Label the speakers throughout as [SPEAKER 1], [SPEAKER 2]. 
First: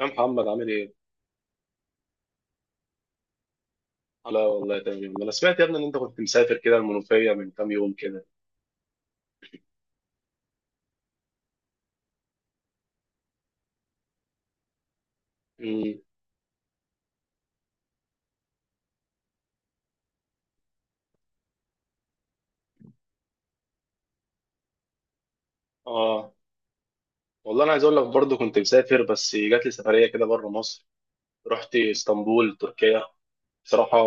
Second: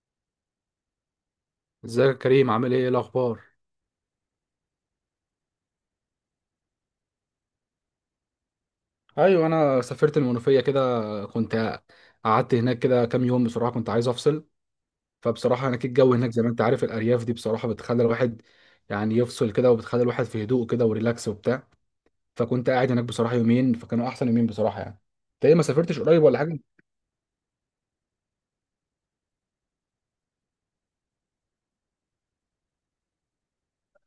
[SPEAKER 1] يا محمد عامل ايه؟
[SPEAKER 2] ازيك يا كريم؟ عامل ايه؟ إيه الاخبار؟
[SPEAKER 1] لا والله تمام، انا سمعت يا ابني ان انت كنت مسافر كده المنوفية من كام يوم كده.
[SPEAKER 2] ايوه، انا سافرت المنوفيه كده. كنت قعدت هناك كده كام يوم بصراحه كنت عايز افصل. فبصراحه هناك
[SPEAKER 1] امم
[SPEAKER 2] الجو، هناك زي ما انت عارف، الارياف دي بصراحه بتخلي الواحد يعني يفصل كده، وبتخلي الواحد في هدوء كده وريلاكس وبتاع. فكنت قاعد هناك بصراحه يومين، فكانوا احسن يومين بصراحه يعني. انت ايه؟ ما سافرتش قريب
[SPEAKER 1] اه،
[SPEAKER 2] ولا حاجه؟
[SPEAKER 1] والله انا عايز اقول لك برضه كنت مسافر، بس جات لي سفرية كده بره مصر. رحت اسطنبول تركيا. بصراحة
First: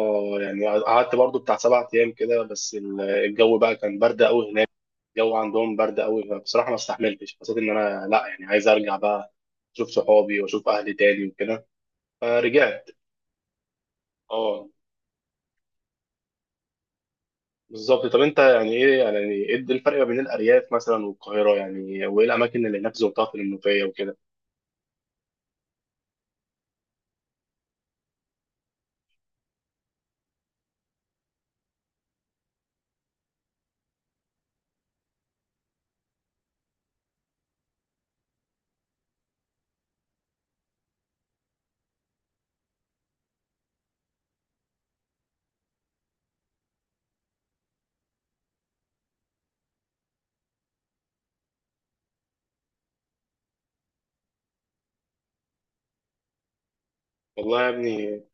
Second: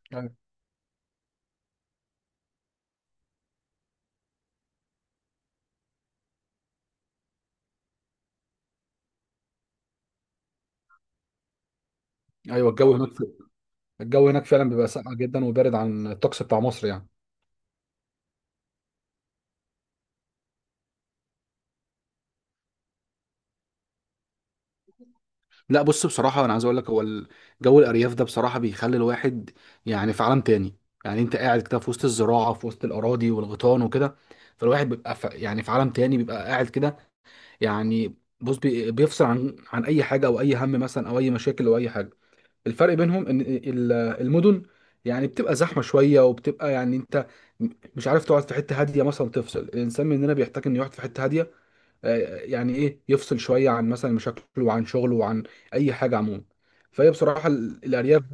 [SPEAKER 1] يعني قعدت برضه بتاع سبع ايام كده، بس الجو بقى كان برد قوي هناك. الجو عندهم برد قوي، فبصراحة ما استحملتش، حسيت ان انا لا يعني عايز ارجع بقى، اشوف صحابي واشوف اهلي تاني وكده،
[SPEAKER 2] ايوه،
[SPEAKER 1] فرجعت.
[SPEAKER 2] الجو هناك
[SPEAKER 1] اه،
[SPEAKER 2] فعلا بيبقى ساقع جدا وبارد عن الطقس بتاع مصر يعني.
[SPEAKER 1] بالظبط. طب انت يعني ايه، يعني ايه الفرق ما بين الارياف مثلا والقاهره يعني، وايه الاماكن اللي هناك زرتها في المنوفيه وكده؟
[SPEAKER 2] لا بص، بصراحة أنا عايز أقول لك هو جو الأرياف ده بصراحة بيخلي الواحد يعني في عالم تاني. يعني أنت قاعد كده في وسط الزراعة، في وسط الأراضي والغيطان وكده. فالواحد بيبقى في يعني في عالم تاني، بيبقى قاعد كده يعني. بص، بيفصل عن أي حاجة أو أي هم مثلا أو أي مشاكل أو أي حاجة. الفرق بينهم إن المدن يعني بتبقى زحمة شوية، وبتبقى يعني أنت مش عارف تقعد في حتة هادية مثلا تفصل. الإنسان مننا بيحتاج إنه يقعد في حتة هادية، يعني ايه يفصل شويه عن مثلا مشاكله وعن شغله وعن اي حاجه عموما. فهي بصراحه
[SPEAKER 1] والله يا
[SPEAKER 2] الارياف.
[SPEAKER 1] ابني،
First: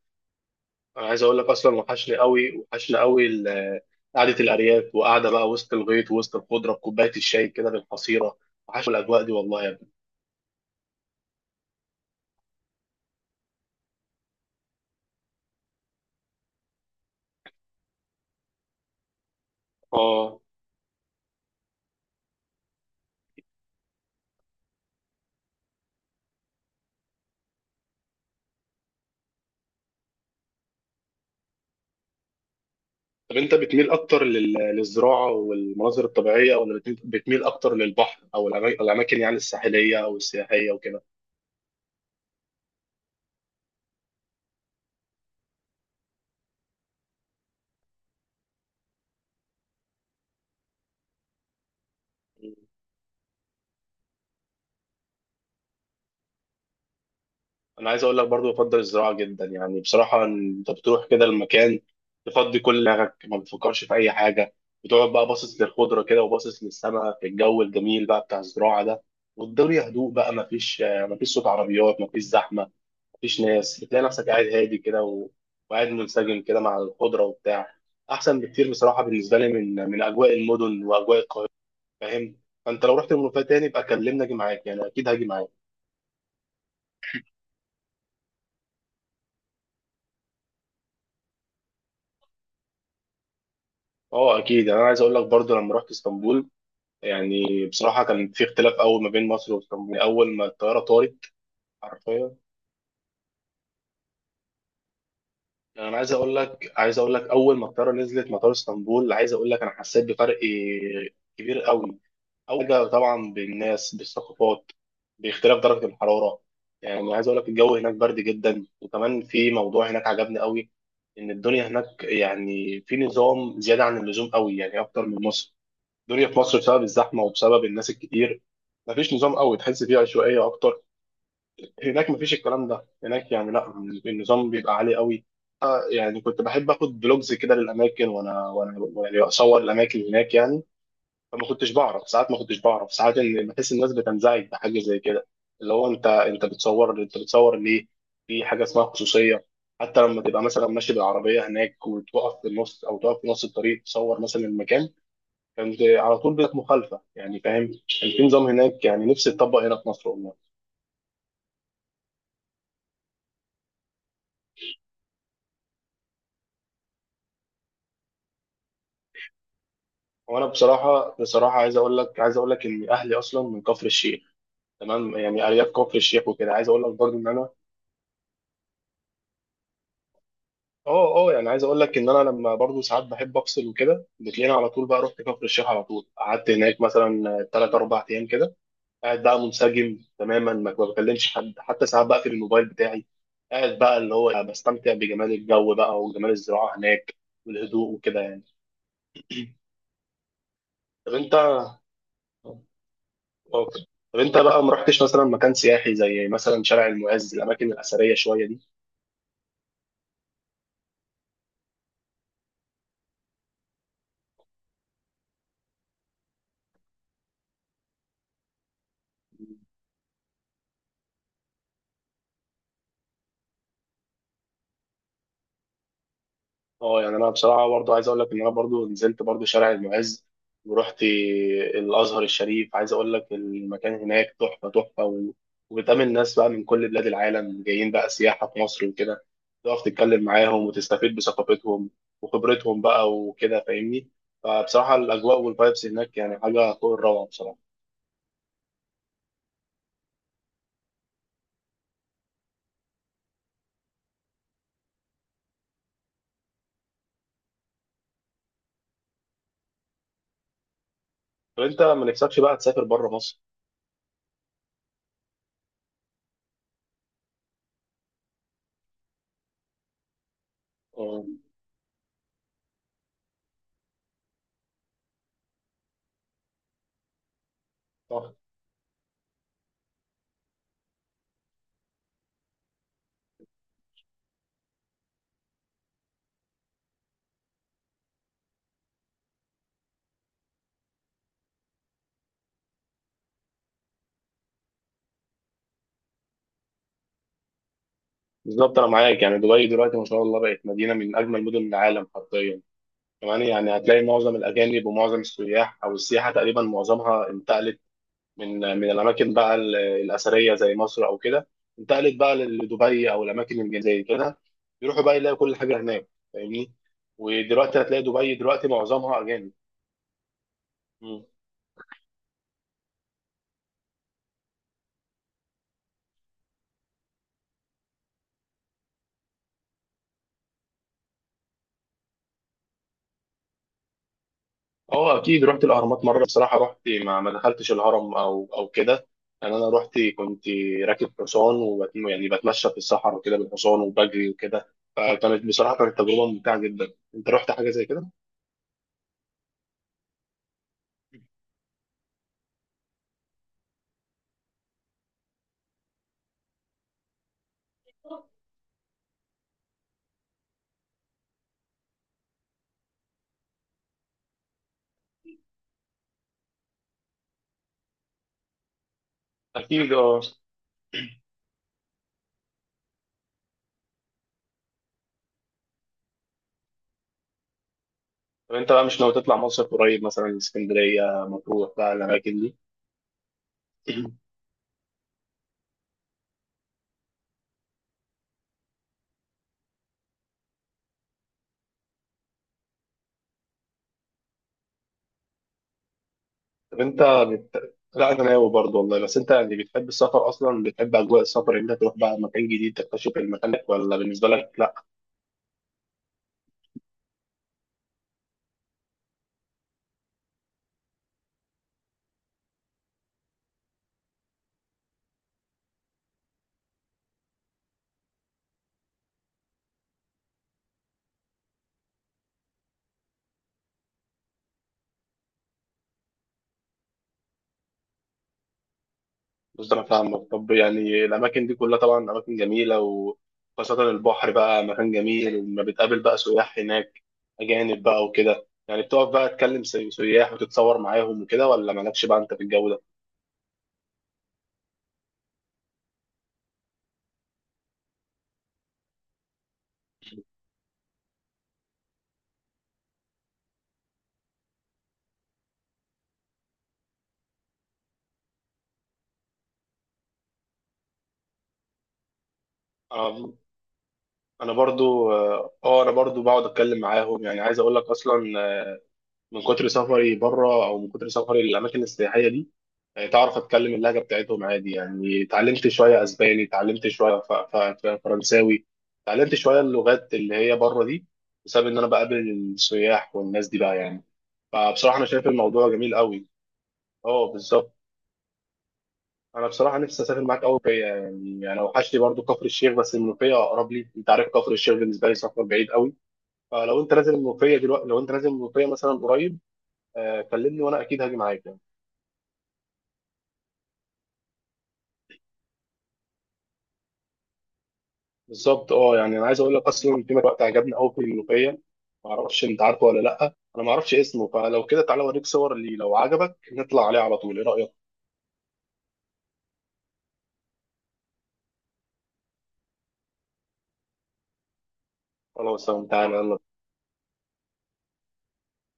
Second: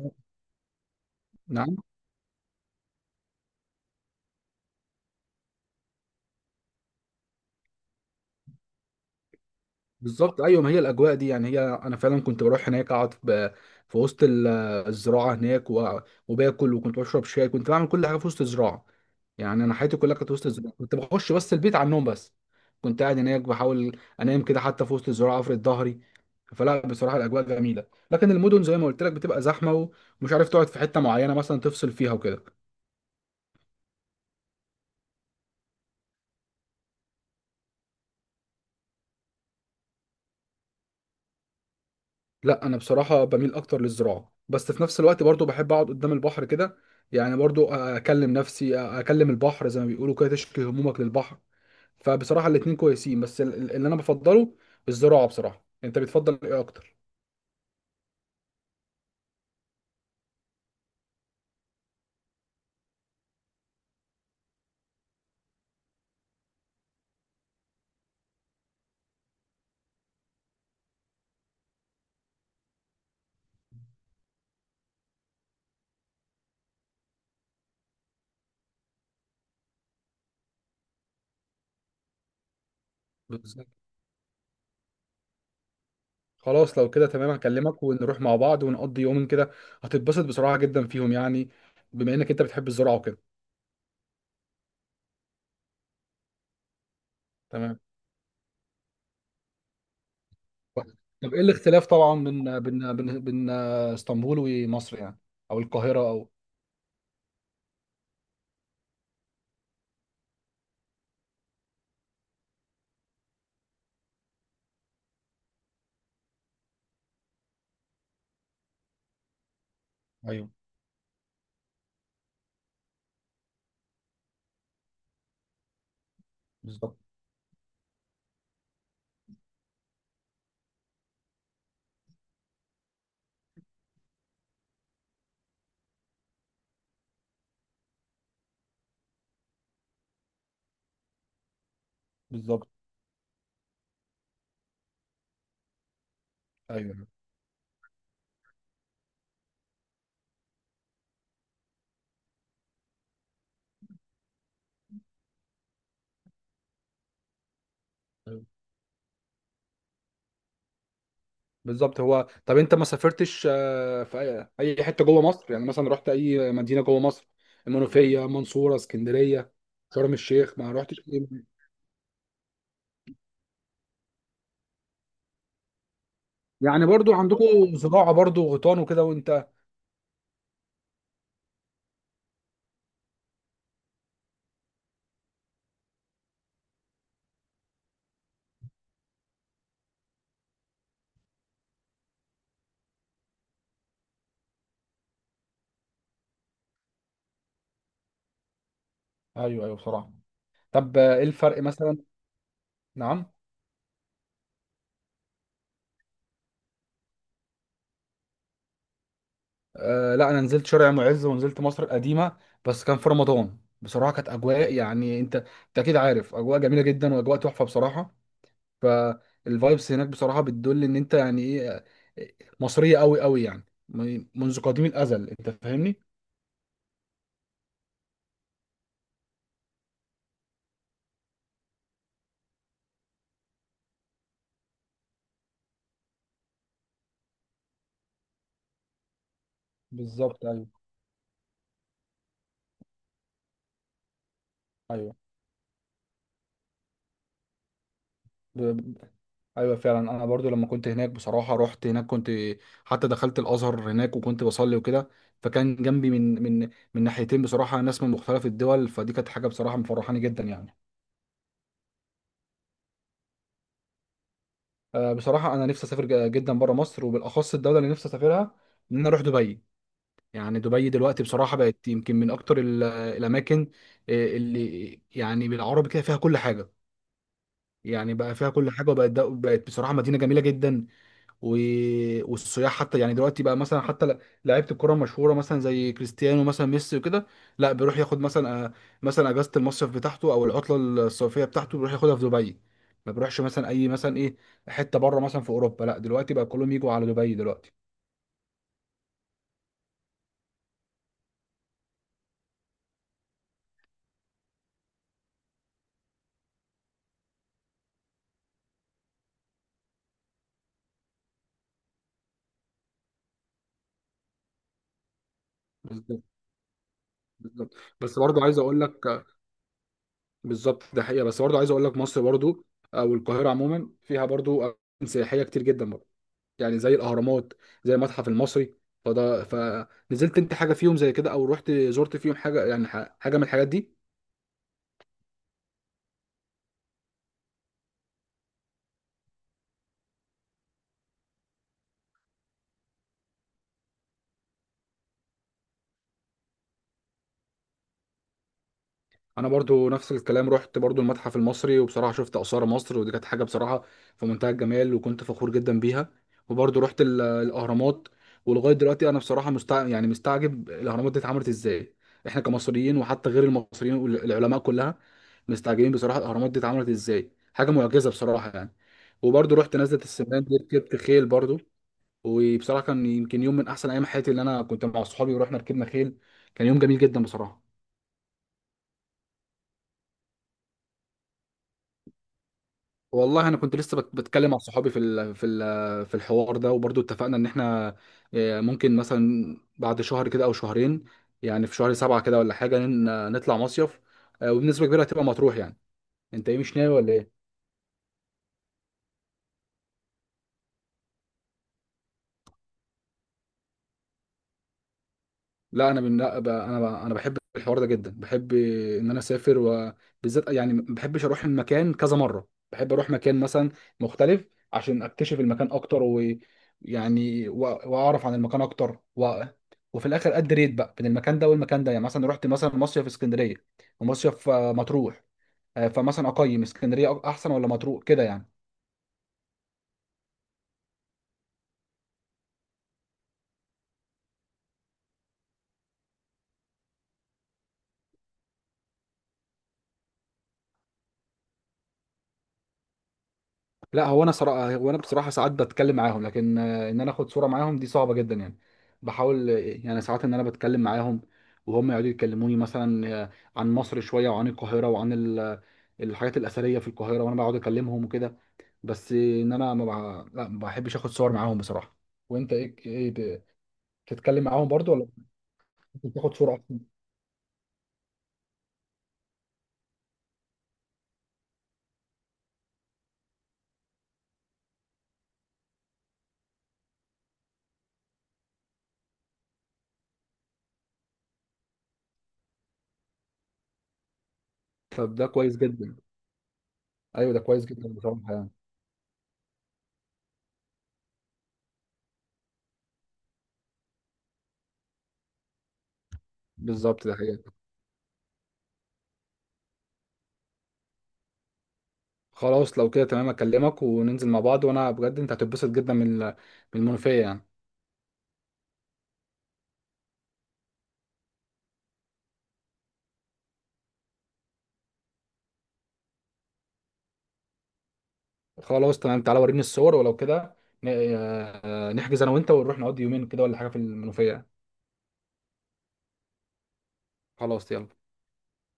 [SPEAKER 1] انا عايز اقول لك اصلا
[SPEAKER 2] نعم.
[SPEAKER 1] وحشني قوي، وحشني قوي قعده الارياف، وقعده بقى وسط الغيط، وسط الخضره بكوبايه الشاي كده بالحصيره. وحشني الاجواء دي والله يا ابني.
[SPEAKER 2] بالظبط، ايوه، ما هي الاجواء دي. يعني هي انا فعلا كنت بروح هناك اقعد في وسط الزراعه هناك وباكل، وكنت بشرب شاي، كنت بعمل كل حاجه في وسط الزراعه. يعني انا حياتي كلها كانت
[SPEAKER 1] اه،
[SPEAKER 2] وسط الزراعه، كنت بخش بس البيت على النوم بس. كنت قاعد هناك بحاول انام كده حتى في وسط الزراعه، افرد ظهري. فلا بصراحه الاجواء جميله، لكن المدن زي ما قلت لك بتبقى زحمه ومش عارف تقعد في حته معينه مثلا تفصل فيها وكده.
[SPEAKER 1] طب انت بتميل اكتر للزراعه والمناظر الطبيعيه، ولا بتميل اكتر للبحر او الاماكن يعني الساحليه او السياحيه وكده؟
[SPEAKER 2] لا، انا بصراحه بميل اكتر للزراعه، بس في نفس الوقت برضو بحب اقعد قدام البحر كده. يعني برضو اكلم نفسي، اكلم البحر، زي ما بيقولوا كده، تشكي همومك للبحر. فبصراحه الاتنين كويسين، بس اللي انا بفضله الزراعه بصراحه. انت بتفضل ايه اكتر؟
[SPEAKER 1] انا عايز اقول لك برضو بفضل الزراعه جدا، يعني بصراحه انت بتروح كده المكان، تفضي كل دماغك، ما بتفكرش في اي حاجه، بتقعد بقى باصص للخضره كده، وباصص للسماء في الجو الجميل بقى بتاع الزراعه ده. والدنيا هدوء بقى، ما فيش صوت عربيات، ما فيش زحمه، ما فيش ناس، بتلاقي نفسك قاعد هادي كده وقاعد منسجم كده مع الخضره وبتاع. احسن بكتير بصراحه بالنسبه لي من اجواء المدن واجواء القاهره، فاهم. فانت لو رحت المنوفيه تاني
[SPEAKER 2] بالظبط.
[SPEAKER 1] يبقى كلمني اجي معاك، يعني اكيد هاجي معاك.
[SPEAKER 2] خلاص، لو كده تمام هكلمك ونروح مع بعض ونقضي يومين كده. هتتبسط بصراحه جدا فيهم، يعني بما انك انت بتحب الزراعه وكده.
[SPEAKER 1] اه اكيد، يعني انا عايز اقول لك برضو لما رحت اسطنبول، يعني
[SPEAKER 2] تمام.
[SPEAKER 1] بصراحة كان في اختلاف قوي ما بين مصر واسطنبول، يعني أول ما الطيارة طارت،
[SPEAKER 2] طب ايه الاختلاف طبعا
[SPEAKER 1] حرفيا.
[SPEAKER 2] بين اسطنبول ومصر، يعني او
[SPEAKER 1] يعني أنا
[SPEAKER 2] القاهرة
[SPEAKER 1] عايز
[SPEAKER 2] او...
[SPEAKER 1] أقول لك، أول ما الطيارة نزلت مطار اسطنبول، عايز أقول لك أنا حسيت بفرق كبير قوي. أول حاجة طبعا بالناس، بالثقافات، باختلاف درجة الحرارة. يعني عايز أقول لك الجو هناك برد جدا، وكمان في موضوع هناك عجبني
[SPEAKER 2] ايوه،
[SPEAKER 1] قوي، إن الدنيا هناك يعني في نظام زيادة عن اللزوم قوي، يعني أكتر من مصر. الدنيا في مصر بسبب
[SPEAKER 2] بالظبط،
[SPEAKER 1] الزحمة وبسبب الناس الكتير مفيش نظام قوي، تحس فيه عشوائية أكتر. هناك مفيش الكلام ده، هناك يعني لا، النظام بيبقى عالي قوي. يعني كنت بحب اخد بلوجز كده للاماكن، وانا يعني اصور الاماكن هناك يعني. فما كنتش بعرف ساعات ما كنتش
[SPEAKER 2] بالظبط،
[SPEAKER 1] بعرف ساعات ان بحس الناس بتنزعج بحاجه زي كده، اللي هو انت، بتصور،
[SPEAKER 2] ايوه،
[SPEAKER 1] بتصور ليه؟ في حاجه اسمها خصوصيه. حتى لما تبقى مثلا ماشي بالعربيه هناك، وتقف في النص او تقف في نص الطريق تصور مثلا المكان، كانت على طول بقت مخالفه، يعني فاهم. كان في
[SPEAKER 2] أيوة.
[SPEAKER 1] نظام هناك يعني نفسي يتطبق هنا في مصر والله.
[SPEAKER 2] بالظبط. هو طب انت ما سافرتش في أي حته جوه مصر، يعني مثلا رحت اي مدينه جوه مصر؟ المنوفيه، منصوره، اسكندريه، شرم
[SPEAKER 1] وانا
[SPEAKER 2] الشيخ؟ ما رحتش
[SPEAKER 1] بصراحه،
[SPEAKER 2] أي مدينة؟
[SPEAKER 1] عايز اقول لك، ان اهلي اصلا من كفر الشيخ، تمام. يعني ارياف كفر الشيخ وكده، عايز اقول
[SPEAKER 2] يعني
[SPEAKER 1] لك
[SPEAKER 2] برضو
[SPEAKER 1] برضو ان انا،
[SPEAKER 2] عندكم زراعه برضو، غيطان وكده وانت...
[SPEAKER 1] اه، يعني عايز اقول لك ان انا لما برضو ساعات بحب افصل وكده، بتلاقيني على طول بقى رحت كفر الشيخ، على طول قعدت هناك مثلا ثلاث اربع ايام كده، قاعد بقى منسجم تماما، ما بكلمش حد، حتى ساعات بقفل الموبايل بتاعي، قاعد بقى اللي هو بستمتع بجمال الجو بقى، وجمال الزراعه هناك والهدوء وكده يعني.
[SPEAKER 2] ايوه، ايوه، بصراحه. طب
[SPEAKER 1] طب
[SPEAKER 2] ايه
[SPEAKER 1] انت
[SPEAKER 2] الفرق مثلا؟ نعم.
[SPEAKER 1] ممكن، طب انت بقى ما رحتش مثلا مكان سياحي زي مثلا شارع المعز، الاماكن الاثريه شويه دي؟
[SPEAKER 2] آه، لا انا نزلت شارع معز ونزلت مصر القديمه. بس كان في رمضان بصراحه كانت اجواء، يعني انت اكيد عارف، اجواء جميله جدا واجواء تحفه بصراحه. فالفايبس هناك بصراحة بتدل ان انت يعني ايه، مصرية قوي قوي يعني منذ قديم الازل. انت فاهمني؟
[SPEAKER 1] اه، يعني انا بصراحه برضو عايز اقول لك ان انا برضو نزلت برضو شارع المعز، ورحت الازهر الشريف. عايز اقول لك المكان هناك تحفه، تحفه و... وبتقابل ناس بقى من كل بلاد العالم جايين بقى سياحه في مصر وكده، تقف تتكلم
[SPEAKER 2] بالظبط،
[SPEAKER 1] معاهم
[SPEAKER 2] ايوه،
[SPEAKER 1] وتستفيد بثقافتهم وخبرتهم بقى وكده، فاهمني. فبصراحه
[SPEAKER 2] ايوه.
[SPEAKER 1] الاجواء والفايبس هناك يعني حاجه فوق الروعه بصراحه.
[SPEAKER 2] ب- ب- ايوه فعلا انا برضو لما كنت هناك بصراحه رحت هناك، حتى دخلت الازهر هناك وكنت بصلي وكده. فكان جنبي من ناحيتين بصراحه ناس من مختلف الدول. فدي كانت حاجه بصراحه مفرحاني جدا يعني.
[SPEAKER 1] طب انت ما نفسكش بقى تسافر بره مصر؟
[SPEAKER 2] بصراحه انا نفسي اسافر جدا بره مصر، وبالاخص الدوله اللي نفسي اسافرها ان انا اروح دبي. يعني دبي دلوقتي
[SPEAKER 1] اه
[SPEAKER 2] بصراحة بقت يمكن من أكتر الأماكن. اللي يعني بالعربي كده فيها كل حاجة، يعني
[SPEAKER 1] صح،
[SPEAKER 2] بقى فيها كل حاجة، وبقت بقت بصراحة مدينة جميلة جدا و... والسياح حتى، يعني دلوقتي بقى مثلا حتى لعيبة الكرة المشهورة مثلا زي كريستيانو مثلا ميسي وكده، لا بيروح ياخد مثلا مثلا أجازة المصيف بتاعته أو العطلة الصيفية بتاعته، بيروح ياخدها في دبي. ما بيروحش مثلا أي، مثلا إيه، حتة بره مثلا في أوروبا. لا دلوقتي بقى كلهم يجوا على دبي دلوقتي.
[SPEAKER 1] بالظبط. انا معاك، يعني دبي دلوقتي ما شاء الله بقت مدينه من اجمل مدن العالم حرفيا. كمان يعني هتلاقي معظم الاجانب ومعظم السياح او السياحه تقريبا معظمها انتقلت من الاماكن بقى الاثريه زي مصر او كده، انتقلت بقى لدبي او الاماكن اللي زي كده، يروحوا بقى يلاقوا كل حاجه هناك،
[SPEAKER 2] بالظبط،
[SPEAKER 1] فاهمني.
[SPEAKER 2] بالظبط.
[SPEAKER 1] ودلوقتي هتلاقي
[SPEAKER 2] بس
[SPEAKER 1] دبي
[SPEAKER 2] برضه عايز
[SPEAKER 1] دلوقتي
[SPEAKER 2] أقول
[SPEAKER 1] معظمها
[SPEAKER 2] لك،
[SPEAKER 1] اجانب.
[SPEAKER 2] بالظبط ده حقيقه. بس برضه عايز اقول لك مصر برضه، او القاهره عموما، فيها برضه اماكن سياحيه كتير جدا برضه. يعني زي الاهرامات، زي المتحف المصري. فنزلت انت حاجه فيهم زي كده، او رحت زرت فيهم حاجه يعني حاجه من الحاجات دي؟
[SPEAKER 1] اه اكيد رحت الاهرامات مره، بصراحه رحت، ما دخلتش الهرم او كده. يعني انا رحت كنت راكب حصان وبت... يعني بتمشى في الصحراء وكده بالحصان وبجري وكده، فكانت بصراحه كانت تجربه ممتعه جدا. انت رحت حاجه زي كده؟
[SPEAKER 2] انا برضو نفس الكلام، رحت برضو المتحف المصري، وبصراحه شفت اثار مصر، ودي كانت حاجه بصراحه في منتهى الجمال، وكنت فخور جدا بيها. وبرضو رحت الاهرامات. ولغايه دلوقتي انا بصراحه يعني مستعجب الاهرامات دي اتعملت ازاي. احنا كمصريين وحتى غير المصريين والعلماء كلها مستعجبين بصراحه الاهرامات دي اتعملت ازاي. حاجه معجزه بصراحه يعني. وبرضو رحت
[SPEAKER 1] اكيد
[SPEAKER 2] نزله
[SPEAKER 1] اه.
[SPEAKER 2] السمان دي، ركبت خيل برضو. وبصراحه كان يمكن يوم من احسن ايام حياتي، اللي انا كنت مع صحابي ورحنا ركبنا خيل. كان يوم جميل جدا بصراحه.
[SPEAKER 1] طب انت بقى مش ناوي تطلع مصر قريب مثلا اسكندريه، مطروح بقى الاماكن دي؟
[SPEAKER 2] والله انا كنت لسه بتكلم مع صحابي في الحوار ده، وبرضو اتفقنا ان احنا ممكن مثلا بعد شهر كده او شهرين يعني في...
[SPEAKER 1] طب انت بت... لا انا ناوي برضه والله، بس انت يعني بتحب السفر اصلا؟ بتحب اجواء السفر إن انت تروح بقى مكان جديد تكتشف المكان، ولا بالنسبه لك؟
[SPEAKER 2] لا انا بن... لا ب... انا ب... انا بحب الحوار ده جدا، بحب ان انا اسافر. وبالذات يعني ما بحبش اروح المكان كذا مره، بحب اروح مكان مثلا مختلف عشان اكتشف المكان اكتر ويعني واعرف عن المكان اكتر وفي الاخر اد ريت بقى بين المكان ده والمكان ده، يعني مثلا رحت مثلا مصيف في اسكندريه ومصيف مطروح. فمثلا اقيم اسكندريه احسن ولا مطروح كده يعني؟
[SPEAKER 1] بص، انا فاهمك. طب يعني الاماكن دي كلها طبعا اماكن جميله، وخاصه البحر بقى مكان جميل، وما بتقابل بقى سياح هناك اجانب بقى وكده، يعني بتقف بقى تكلم سياح وتتصور معاهم وكده، ولا مالكش بقى انت في الجو ده؟
[SPEAKER 2] لا هو انا بصراحه ساعات بتكلم معاهم، لكن ان انا اخد صوره معاهم دي صعبه جدا يعني. بحاول يعني ساعات ان انا بتكلم معاهم، وهم يقعدوا يكلموني مثلا عن مصر شويه، وعن القاهره، وعن الحاجات الاثريه في القاهره، وانا بقعد اكلمهم وكده. بس ان انا ما بع- لا ما بحبش اخد صور معاهم بصراحه. وانت ايه
[SPEAKER 1] انا
[SPEAKER 2] بتتكلم
[SPEAKER 1] أنا
[SPEAKER 2] معاهم برضو ولا
[SPEAKER 1] برضو، اه انا برضو
[SPEAKER 2] بتاخد
[SPEAKER 1] بقعد
[SPEAKER 2] صوره
[SPEAKER 1] اتكلم
[SPEAKER 2] أحسن؟
[SPEAKER 1] معاهم، يعني عايز اقول لك اصلا من كتر سفري بره، او من كتر سفري للاماكن السياحيه دي، يعني تعرف اتكلم اللهجه بتاعتهم عادي، يعني اتعلمت شويه اسباني، اتعلمت شويه فرنساوي، اتعلمت شويه اللغات اللي هي بره دي، بسبب ان انا بقابل السياح والناس دي بقى يعني. فبصراحه انا
[SPEAKER 2] طب
[SPEAKER 1] شايف
[SPEAKER 2] ده كويس
[SPEAKER 1] الموضوع جميل
[SPEAKER 2] جدا.
[SPEAKER 1] قوي. اه
[SPEAKER 2] ايوه، ده كويس
[SPEAKER 1] بالظبط.
[SPEAKER 2] جدا بصراحه يعني.
[SPEAKER 1] انا بصراحه نفسي اسافر معاك قوي فيا، يعني انا وحشني برضو كفر الشيخ، بس المنوفيه اقرب لي، انت عارف كفر الشيخ بالنسبه لي سفر بعيد قوي، فلو انت
[SPEAKER 2] بالظبط، ده
[SPEAKER 1] نازل
[SPEAKER 2] حقيقة.
[SPEAKER 1] المنوفيه دلوقتي، لو انت نازل المنوفيه مثلا قريب، كلمني وانا اكيد هاجي معاك يعني.
[SPEAKER 2] خلاص، لو كده تمام اكلمك وننزل مع بعض. وانا بجد انت هتتبسط جدا من المنوفية يعني.
[SPEAKER 1] بالظبط اه، يعني انا عايز اقول لك اصلا في وقت عجبني قوي في الملوخيه، ما اعرفش انت عارفه ولا لا، انا ما اعرفش اسمه، فلو كده تعالى اوريك صور ليه، لو عجبك نطلع عليه على طول، ايه رايك؟
[SPEAKER 2] خلاص تمام، تعالى وريني الصور، ولو كده ن- نحجز انا وانت ونروح نقضي يومين كده ولا حاجة في المنوفية.
[SPEAKER 1] خلاص تمام، تعالى يلا.
[SPEAKER 2] خلاص يلا.